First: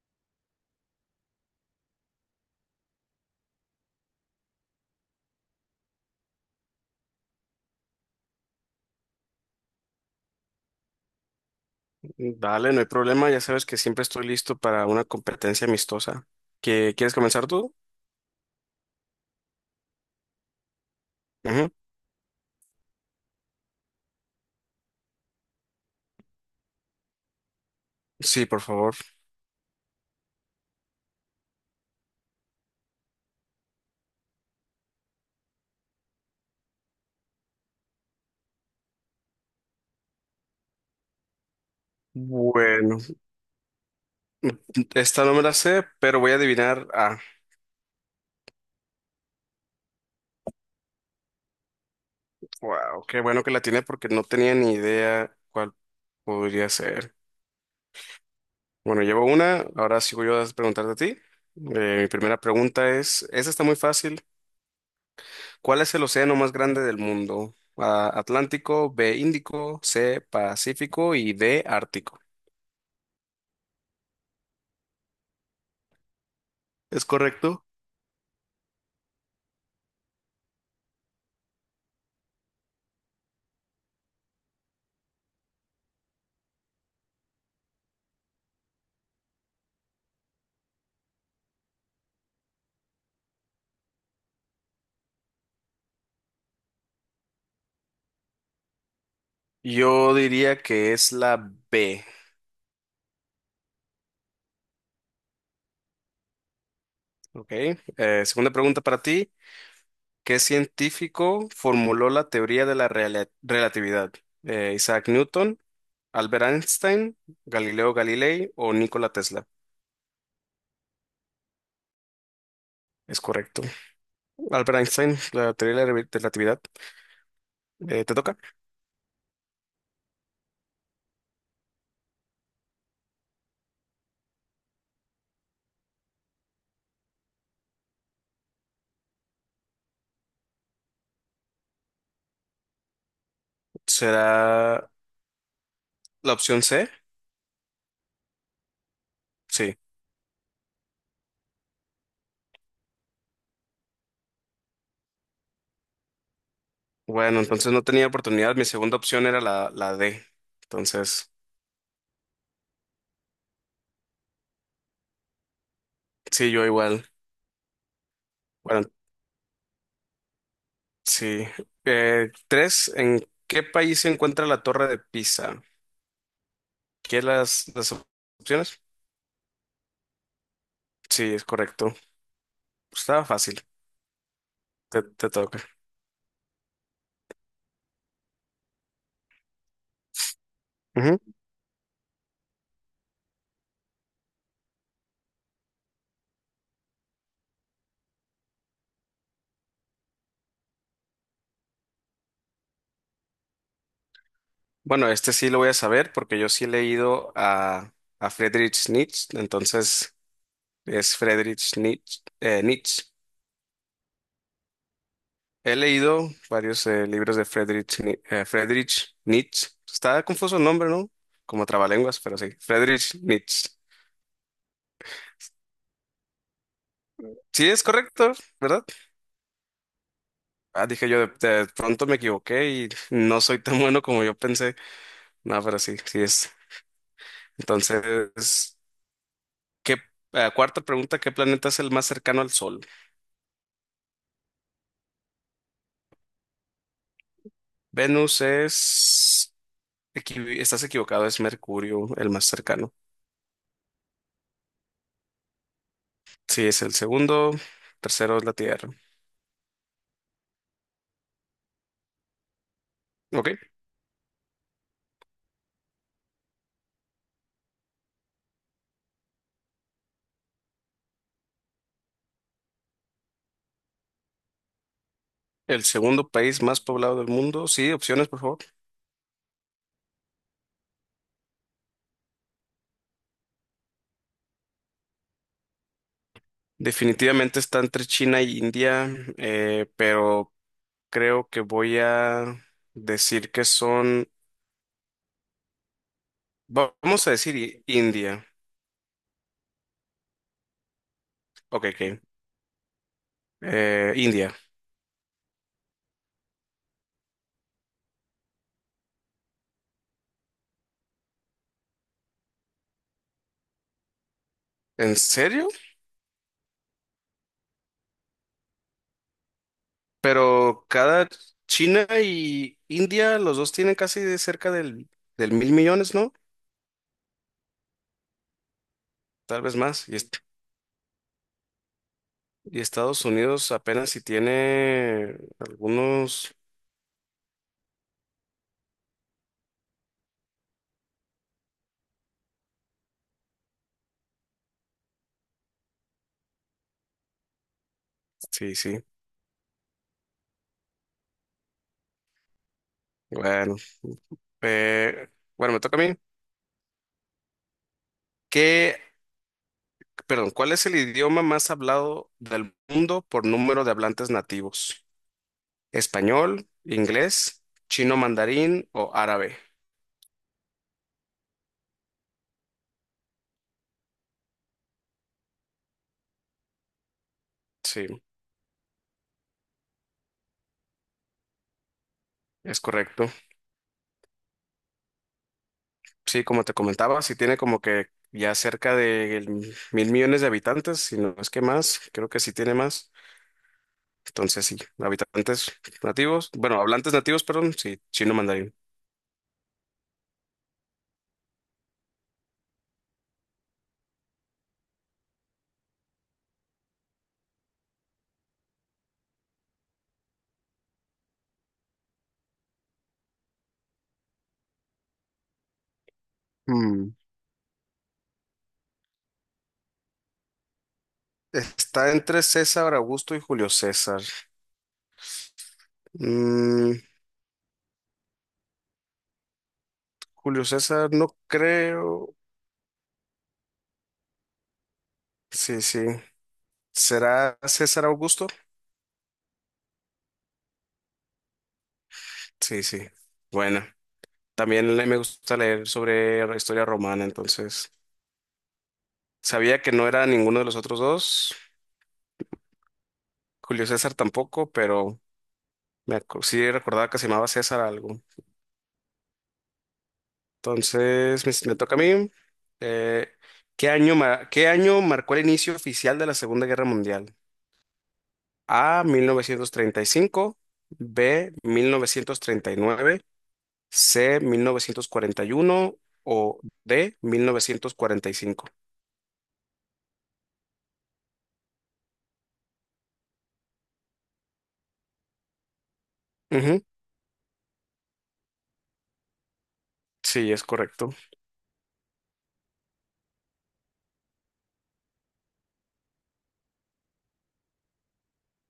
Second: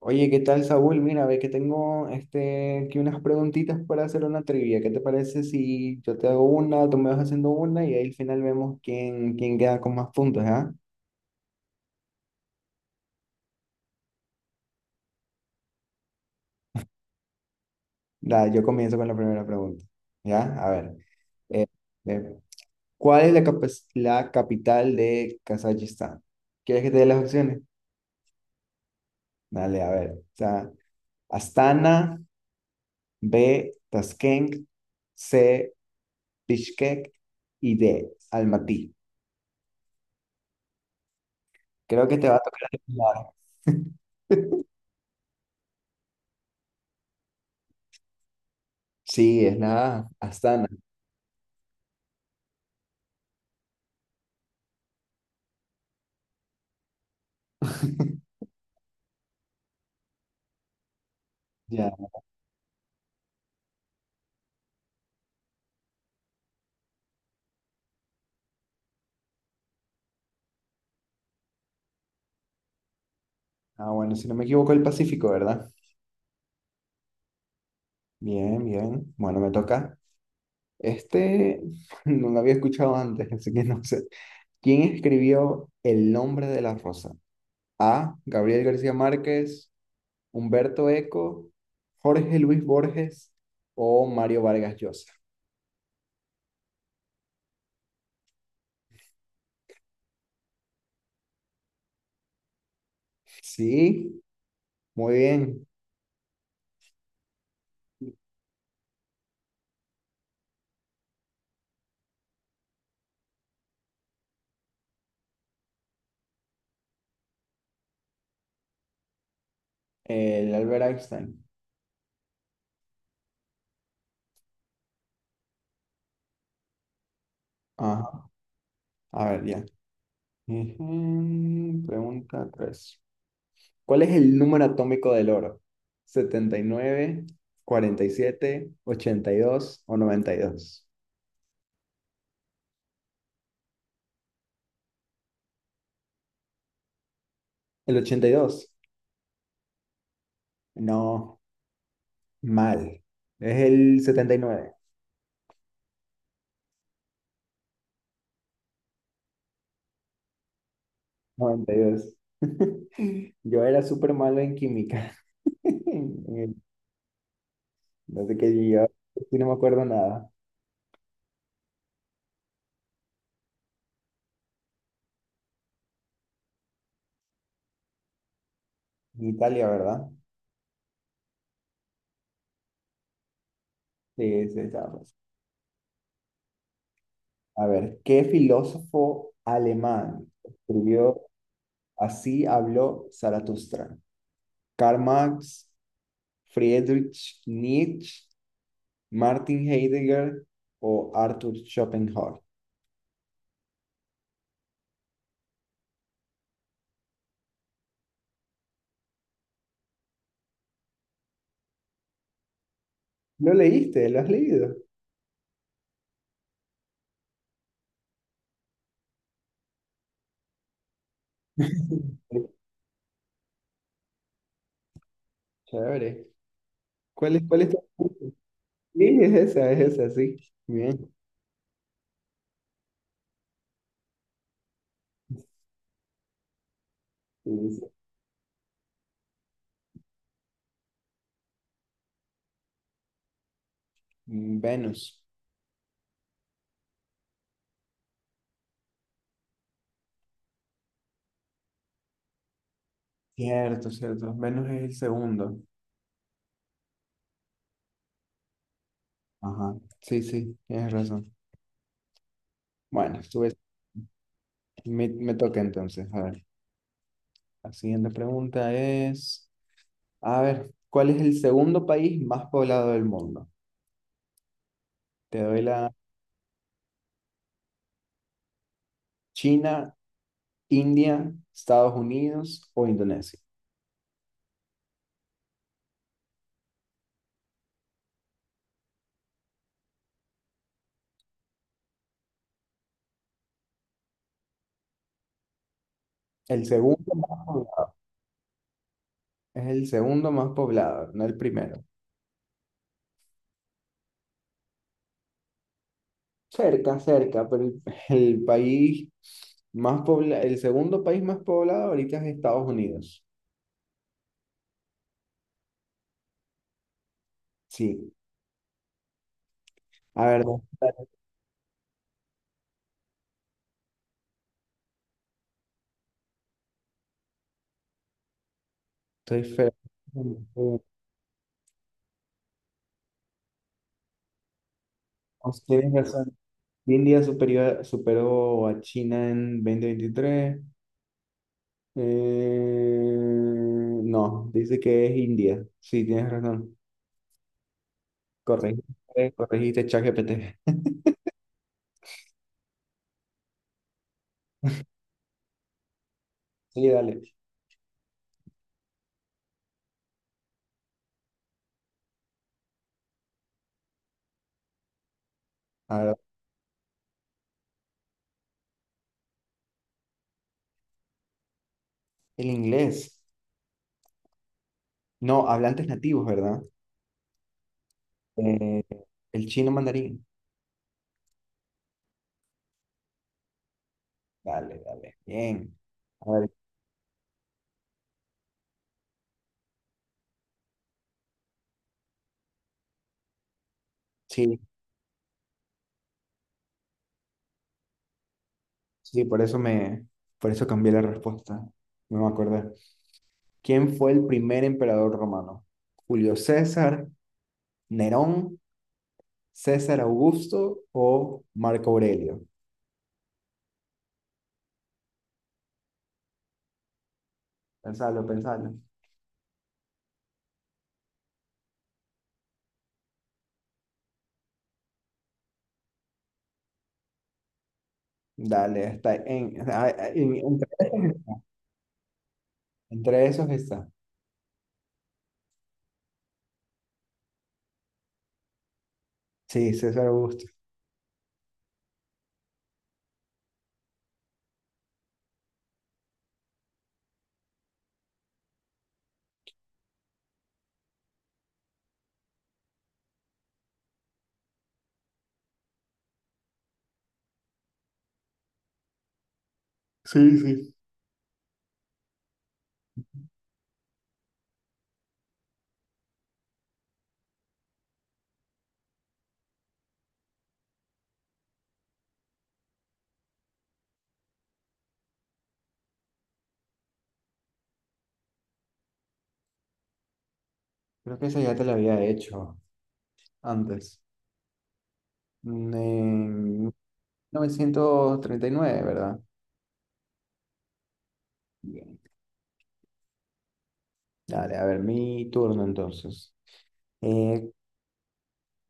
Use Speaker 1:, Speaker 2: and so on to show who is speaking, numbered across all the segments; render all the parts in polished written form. Speaker 1: Oye, ¿qué tal, Saúl? Mira, ve que tengo este, aquí unas preguntitas para hacer una trivia. ¿Qué te parece si yo te hago una, tú me vas haciendo una y ahí al final vemos quién queda con más puntos, ¿ya?
Speaker 2: Dale, no hay problema, ya sabes que siempre estoy listo para una competencia amistosa. ¿ Quieres comenzar tú?
Speaker 1: Yo comienzo con la primera pregunta, ¿ya? A ver, eh,
Speaker 2: Ujú.
Speaker 1: eh, ¿cuál es la capital de Kazajistán? ¿Quieres que te dé las opciones?
Speaker 2: Sí, por favor.
Speaker 1: Dale, a ver. O sea, Astana, B, Tashkent, C, Bishkek y D, Almaty. Creo que te va a tocar.
Speaker 2: Bueno, esta no me la sé, pero voy a adivinar. Ah,
Speaker 1: Sí, es la Astana.
Speaker 2: wow, qué bueno que la tiene porque no tenía ni idea cuál podría ser. Bueno, llevo una, ahora sigo yo a preguntarte a ti.
Speaker 1: Ya.
Speaker 2: Mi primera pregunta es, esta está muy fácil. ¿Cuál es el océano más grande del mundo? A, Atlántico, B, Índico, C, Pacífico y D, Ártico.
Speaker 1: Ah, bueno, si no me equivoco, el Pacífico, ¿verdad?
Speaker 2: ¿Es correcto?
Speaker 1: Bien, bien. Bueno, me toca. Este no lo había escuchado antes, así que no sé. ¿Quién escribió El nombre de la rosa? A, Gabriel García Márquez, Humberto Eco, Jorge Luis Borges o Mario Vargas Llosa.
Speaker 2: Yo diría que es la B.
Speaker 1: Sí, muy bien.
Speaker 2: Ok. Segunda pregunta para ti. ¿Qué científico formuló la teoría de la relatividad? Isaac Newton, Albert Einstein, Galileo Galilei o Nikola Tesla.
Speaker 1: El Albert Einstein.
Speaker 2: Es correcto. Albert Einstein, la teoría de la relatividad. ¿Te
Speaker 1: Ajá.
Speaker 2: toca?
Speaker 1: A ver, ya. Ujú. Pregunta 3. ¿Cuál es el número atómico del oro? Setenta y nueve, 47, 82 o 92.
Speaker 2: ¿Será la opción C?
Speaker 1: ¿El 82?
Speaker 2: Sí.
Speaker 1: No, mal. Es el 79,
Speaker 2: Bueno, entonces no tenía oportunidad. Mi segunda opción era la D. Entonces,
Speaker 1: 92. Yo era súper malo en química.
Speaker 2: sí, yo igual.
Speaker 1: No sé qué yo,
Speaker 2: Bueno,
Speaker 1: sí no me acuerdo nada.
Speaker 2: sí. Tres, ¿en qué país se encuentra la Torre de Pisa? ¿Qué las opciones?
Speaker 1: En Italia, ¿verdad?
Speaker 2: Sí, es correcto. Estaba fácil.
Speaker 1: Sí, sí, estaba
Speaker 2: Te,
Speaker 1: fácil.
Speaker 2: te toca.
Speaker 1: A ver, ¿qué filósofo alemán
Speaker 2: Ujú.
Speaker 1: escribió Así habló Zaratustra? Karl Marx, Friedrich Nietzsche, Martin Heidegger o Arthur Schopenhauer.
Speaker 2: Bueno, este sí lo voy a saber porque yo sí he leído a Friedrich Nietzsche, entonces es Friedrich Nietzsche. Nietzsche.
Speaker 1: ¿Lo leíste? ¿Lo has leído?
Speaker 2: He leído varios libros de Friedrich, Ni- Friedrich Nietzsche. Está confuso el nombre, ¿no? Como trabalenguas, pero sí. Friedrich Nietzsche.
Speaker 1: Chévere. ¿Cuál es, cuál
Speaker 2: Sí,
Speaker 1: es
Speaker 2: es
Speaker 1: tu-
Speaker 2: correcto, ¿verdad?
Speaker 1: Sí, es esa, sí.
Speaker 2: Ah, dije
Speaker 1: Bien.
Speaker 2: yo, de pronto me equivoqué y no soy tan bueno como yo pensé. No, pero sí, sí es.
Speaker 1: Sí, sí.
Speaker 2: Entonces, ¿qué, cuarta pregunta, ¿qué planeta es el más cercano al Sol?
Speaker 1: Venus.
Speaker 2: Venus es. Estás equivocado, es Mercurio el más cercano.
Speaker 1: Cierto, cierto. Venus es el segundo.
Speaker 2: Sí, es el segundo, tercero es la Tierra.
Speaker 1: Ajá. Sí, sí, tienes razón. Bueno,
Speaker 2: Ok,
Speaker 1: estuve, me toca entonces. A ver, la siguiente pregunta es, a ver, ¿cuál es el segundo país más poblado del mundo? Te doy
Speaker 2: el
Speaker 1: la
Speaker 2: segundo país más poblado del mundo. Sí, opciones, por favor.
Speaker 1: China, India, Estados Unidos o Indonesia.
Speaker 2: Definitivamente está entre China y India, pero creo que voy a decir que son.
Speaker 1: El segundo
Speaker 2: Vamos a
Speaker 1: más
Speaker 2: decir
Speaker 1: poblado,
Speaker 2: India.
Speaker 1: es el segundo más poblado, no el primero.
Speaker 2: Ok, ok. India.
Speaker 1: Cerca, cerca, pero el país el segundo país más poblado ahorita es Estados Unidos.
Speaker 2: ¿En serio?
Speaker 1: Sí. A ver,
Speaker 2: Pero cada China y India, los dos tienen casi de cerca del mil millones, ¿no?
Speaker 1: estoy
Speaker 2: Tal
Speaker 1: feo.
Speaker 2: vez más. Y, est-
Speaker 1: Oh,
Speaker 2: y Estados Unidos apenas si tiene
Speaker 1: tienes razón.
Speaker 2: algunos.
Speaker 1: India superior, superó a China en 2023. No, dice que es India. Sí, tienes razón.
Speaker 2: Sí, sí.
Speaker 1: Corregiste, corregiste, ChatGPT.
Speaker 2: Bueno, eh, bueno, me toca a mí.
Speaker 1: Sí, dale.
Speaker 2: ¿Qué, perdón, cuál es el idioma más hablado del mundo por número de hablantes nativos?
Speaker 1: A ver,
Speaker 2: ¿Español, inglés, chino mandarín o árabe?
Speaker 1: el inglés. No, hablantes nativos, ¿verdad?
Speaker 2: Sí.
Speaker 1: Eh, el chino mandarín.
Speaker 2: Es correcto.
Speaker 1: Dale, dale. Bien. A
Speaker 2: Sí,
Speaker 1: ver,
Speaker 2: como te comentaba, sí tiene como que ya cerca de mil millones de habitantes, si no es que más, creo que sí tiene más.
Speaker 1: sí,
Speaker 2: Entonces, sí, habitantes nativos, bueno, hablantes nativos, perdón, sí, chino mandarín.
Speaker 1: sí, por eso cambié la respuesta. No me acordé. ¿Quién fue el primer emperador romano? ¿Julio César, Nerón, César Augusto o Marco Aurelio?
Speaker 2: Mm,
Speaker 1: Pensalo, pensalo.
Speaker 2: Está entre César Augusto y Julio César. Mm,
Speaker 1: Dale, está en, a- a- en-
Speaker 2: Julio
Speaker 1: entre,
Speaker 2: César, no creo.
Speaker 1: entre esos está.
Speaker 2: Sí, sí. ¿Será César Augusto?
Speaker 1: Sí, César Augusto.
Speaker 2: Sí, sí. Bueno, también me gusta leer sobre la historia romana, entonces. Sabía que no era ninguno de los otros dos, Julio César tampoco, pero sí recordaba que se llamaba César algo.
Speaker 1: Sí, sí.
Speaker 2: Entonces, me toca a mí. Eh, ¿qué año marcó el inicio oficial de la Segunda Guerra Mundial? A, 1935, B, 1939, C, 1941 o D, 1945.
Speaker 1: Creo que esa ya te la había hecho. Antes. Mm. En mil
Speaker 2: Ujú.
Speaker 1: novecientos treinta y nueve, ¿verdad?
Speaker 2: Sí, es correcto.
Speaker 1: Bien. Dale, a ver, mi turno entonces. Eh,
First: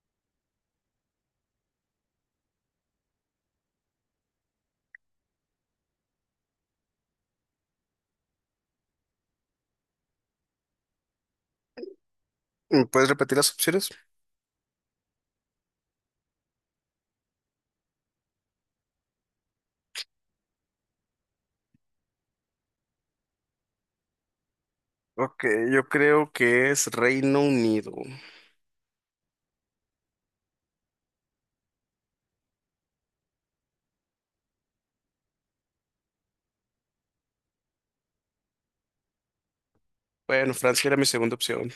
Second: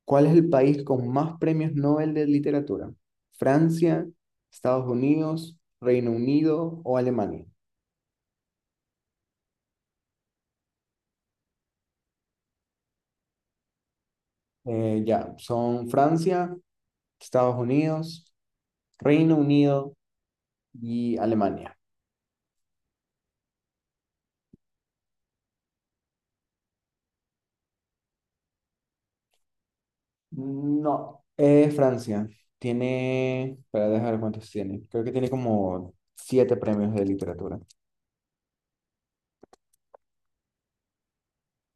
Speaker 1: ¿Cuál es el país con más premios Nobel de literatura? ¿Francia, Estados Unidos, Reino Unido o Alemania?
Speaker 2: ¿Me ¿Puedes repetir las opciones?
Speaker 1: Ya, son Francia, Estados Unidos, Reino Unido y Alemania.
Speaker 2: Ok, yo creo que es Reino Unido.
Speaker 1: No, es Francia. Tiene, para dejar cuántos tiene. Creo que tiene como siete premios de literatura.
Speaker 2: Bueno, Francia era mi segunda opción.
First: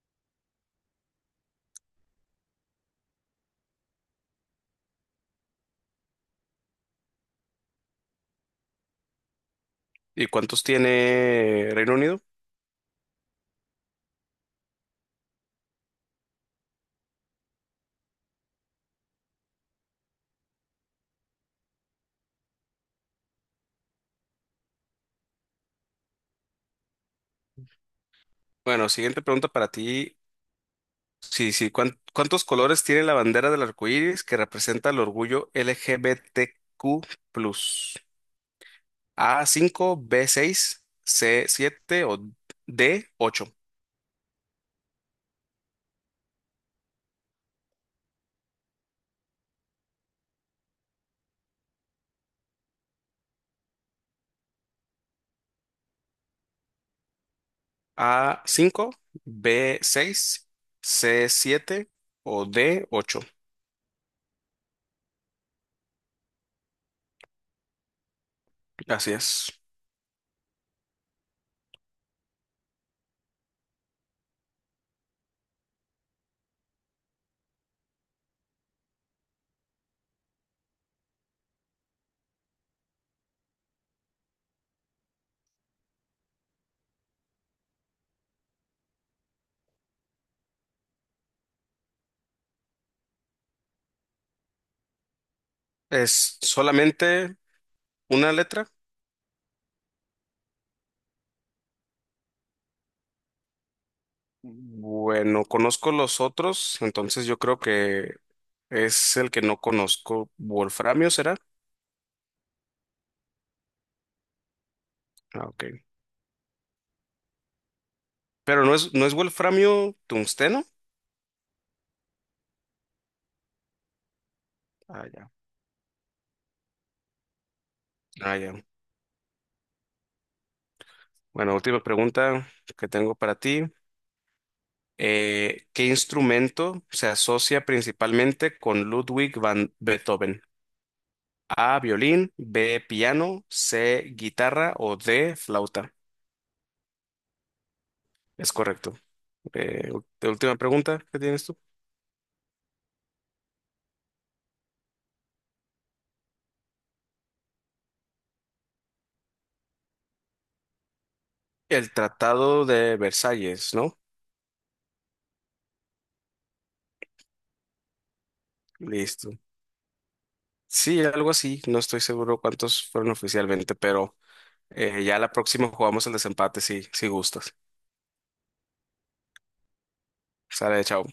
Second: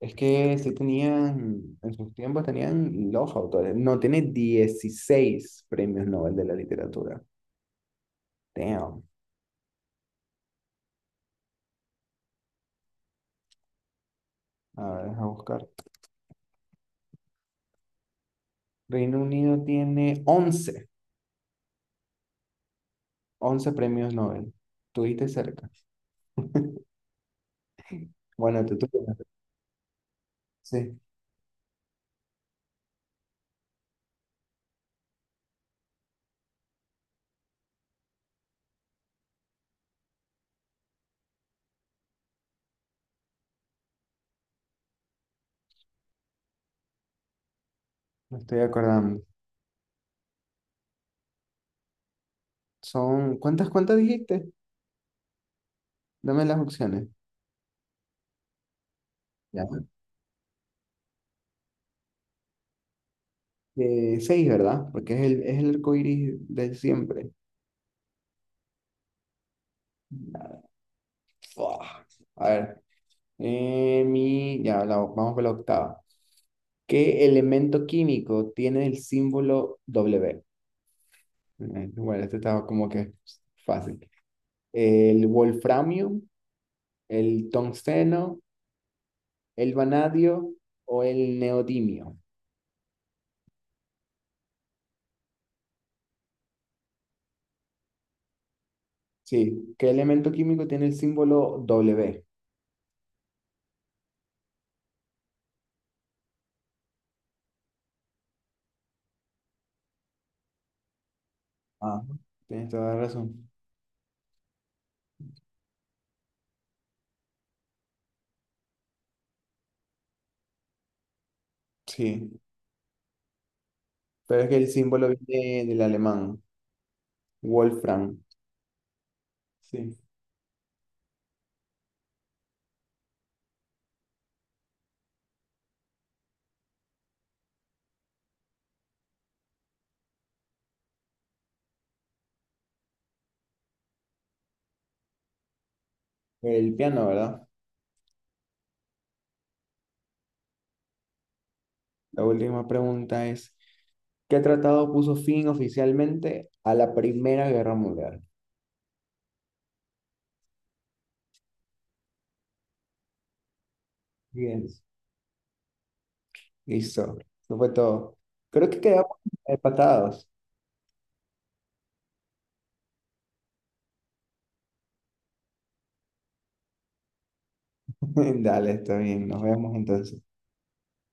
Speaker 1: Es que sí tenían, en sus tiempos tenían los autores. No, tiene 16 premios Nobel de la literatura. Damn.
Speaker 2: ¿Y cuántos tiene Reino Unido?
Speaker 1: A ver, deja buscar. Reino Unido tiene once premios Nobel. Tuviste cerca. Bueno, tú
Speaker 2: Bueno, siguiente
Speaker 1: tuviste.
Speaker 2: pregunta para ti.
Speaker 1: Sí,
Speaker 2: Sí, sí, ¿cuántos colores tiene la bandera del arco iris que representa el orgullo LGBTQ+? A cinco, b seis, c siete o d ocho.
Speaker 1: me estoy acordando. Son, ¿cuántas dijiste? Dame las opciones.
Speaker 2: A cinco,
Speaker 1: Ya.
Speaker 2: b seis, c siete o d ocho.
Speaker 1: Seis, ¿verdad? Porque es el arco iris de siempre.
Speaker 2: Así es.
Speaker 1: Fua. A ver, mi, ya, vamos con la octava. ¿Qué elemento químico tiene el símbolo W? Bueno, este estaba como que fácil. ¿El wolframio, el tungsteno, el vanadio o el neodimio?
Speaker 2: Es solamente una letra.
Speaker 1: Sí, ¿qué elemento químico tiene el símbolo W?
Speaker 2: Bueno, conozco los otros, entonces yo creo que es el que no conozco. ¿Wolframio será?
Speaker 1: Ah, tienes toda la razón.
Speaker 2: Ah, ok. Pero no es wolframio tungsteno.
Speaker 1: Sí, pero es que el
Speaker 2: Ah,
Speaker 1: símbolo
Speaker 2: ya.
Speaker 1: viene del alemán, Wolfram.
Speaker 2: Ah, ya.
Speaker 1: Sí,
Speaker 2: Bueno, última pregunta que tengo para ti. ¿Qué instrumento se asocia principalmente con Ludwig van Beethoven? A, violín, B, piano, C, guitarra o D, flauta.
Speaker 1: el piano, ¿verdad?
Speaker 2: Es correcto. Última pregunta que tienes tú.
Speaker 1: La última pregunta es, ¿qué tratado puso fin oficialmente a la Primera Guerra Mundial?
Speaker 2: El Tratado de Versalles, ¿no?
Speaker 1: Bien, listo. Eso fue todo. Creo que quedamos
Speaker 2: Listo.
Speaker 1: empatados.
Speaker 2: Sí, algo así. No estoy seguro cuántos fueron oficialmente, pero ya la próxima jugamos el desempate si gustas.
Speaker 1: Dale, está bien. Nos vemos entonces.
Speaker 2: Sale, chao.